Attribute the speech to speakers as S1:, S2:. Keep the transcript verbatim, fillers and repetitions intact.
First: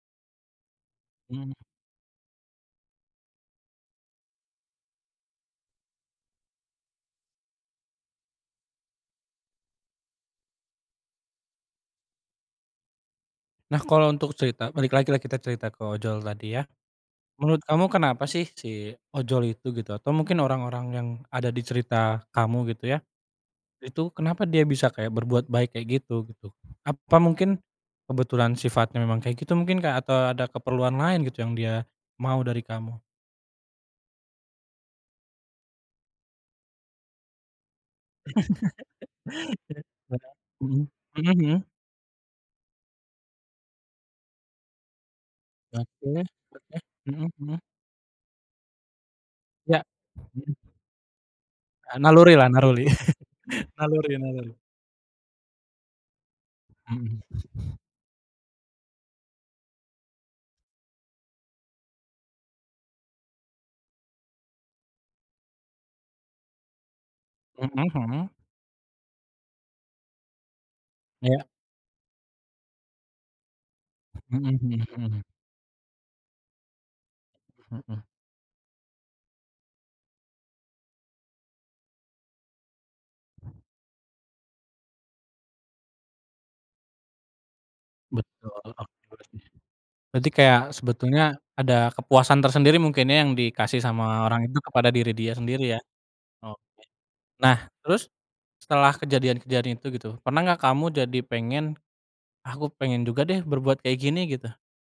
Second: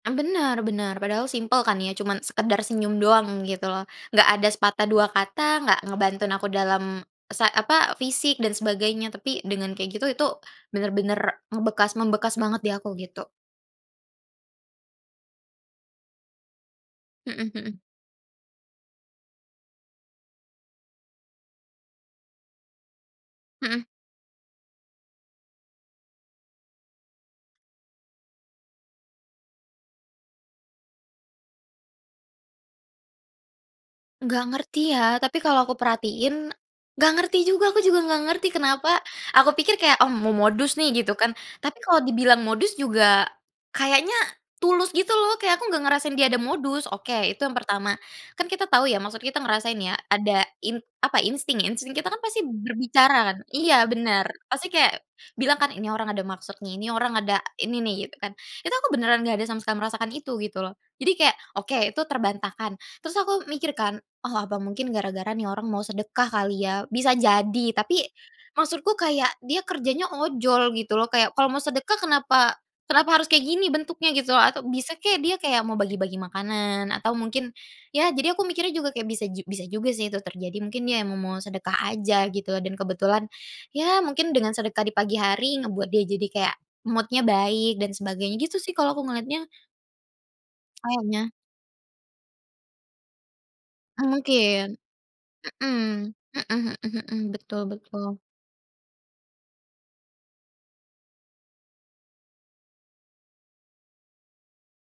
S1: Mmm, bener bener, padahal
S2: Mmm.
S1: simpel kan ya cuman sekedar senyum doang gitu loh, nggak ada sepatah dua kata, nggak ngebantuin aku dalam, sa apa, fisik dan sebagainya, tapi dengan kayak gitu itu bener-bener ngebekas membekas banget di aku gitu.
S2: Nah kalau untuk cerita, balik lagi lah kita cerita ke ojol tadi ya,
S1: Hmm
S2: menurut
S1: hmm.
S2: kamu kenapa sih si ojol itu gitu? Atau mungkin orang-orang yang ada di cerita kamu gitu ya,
S1: Hmm.
S2: itu kenapa dia bisa kayak berbuat baik kayak gitu, gitu? Apa mungkin kebetulan sifatnya memang kayak gitu mungkin kek atau ada keperluan lain gitu yang dia mau dari kamu?
S1: Nggak ngerti ya, tapi kalau aku perhatiin nggak ngerti juga, aku juga nggak ngerti kenapa aku pikir kayak, oh mau
S2: [unintelligible]
S1: modus
S2: Hmm,
S1: nih gitu
S2: hmm
S1: kan,
S2: hmm.
S1: tapi kalau dibilang modus juga, kayaknya tulus gitu loh, kayak aku nggak ngerasain
S2: Oke
S1: dia ada
S2: oke,
S1: modus, oke
S2: hmm
S1: itu yang
S2: hmm.
S1: pertama, kan kita tahu ya maksud kita ngerasain
S2: Ya,
S1: ya ada
S2: hmm.
S1: in apa, insting, insting
S2: Eee,
S1: kita kan
S2: naluri
S1: pasti
S2: lah, naruli.
S1: berbicara kan. Iya
S2: Naluri
S1: benar,
S2: naluri.
S1: pasti kayak bilang kan ini orang ada maksud nih, ini orang
S2: Hmm.
S1: ada ini nih gitu kan, itu aku beneran gak ada sama sekali merasakan itu gitu loh, jadi kayak, oke itu terbantahkan, terus aku mikir kan, oh apa mungkin gara-gara nih orang mau sedekah kali ya, bisa jadi,
S2: Hmm
S1: tapi
S2: hmm.
S1: maksudku kayak dia kerjanya ojol gitu loh, kayak
S2: Ya.
S1: kalau mau sedekah kenapa kenapa harus kayak gini bentuknya gitu,
S2: Hmm
S1: atau
S2: hmm
S1: bisa
S2: hmm.
S1: kek dia kayak mau bagi-bagi makanan atau mungkin,
S2: Hmm.
S1: ya jadi aku mikirnya juga kayak bisa ju bisa juga sih itu terjadi, mungkin ya mau sedekah aja gitu, dan kebetulan, ya mungkin dengan sedekah di pagi hari, ngebuat dia jadi kayak mood-nya baik dan sebagainya,
S2: Betul.
S1: gitu sih
S2: [unintelligible]
S1: kalau aku ngelihatnya.
S2: Berarti kayak sebetulnya
S1: Kayaknya.
S2: ada kepuasan tersendiri mungkin ya yang dikasih
S1: Mmm,
S2: sama orang itu
S1: mungkin.
S2: kepada diri dia sendiri ya,
S1: Mmm. Mhm
S2: oke.
S1: mhm mhm.
S2: Nah
S1: Betul
S2: terus
S1: betul
S2: setelah kejadian-kejadian itu gitu, pernah gak kamu jadi pengen, ah aku pengen juga deh berbuat kayak gini, gitu?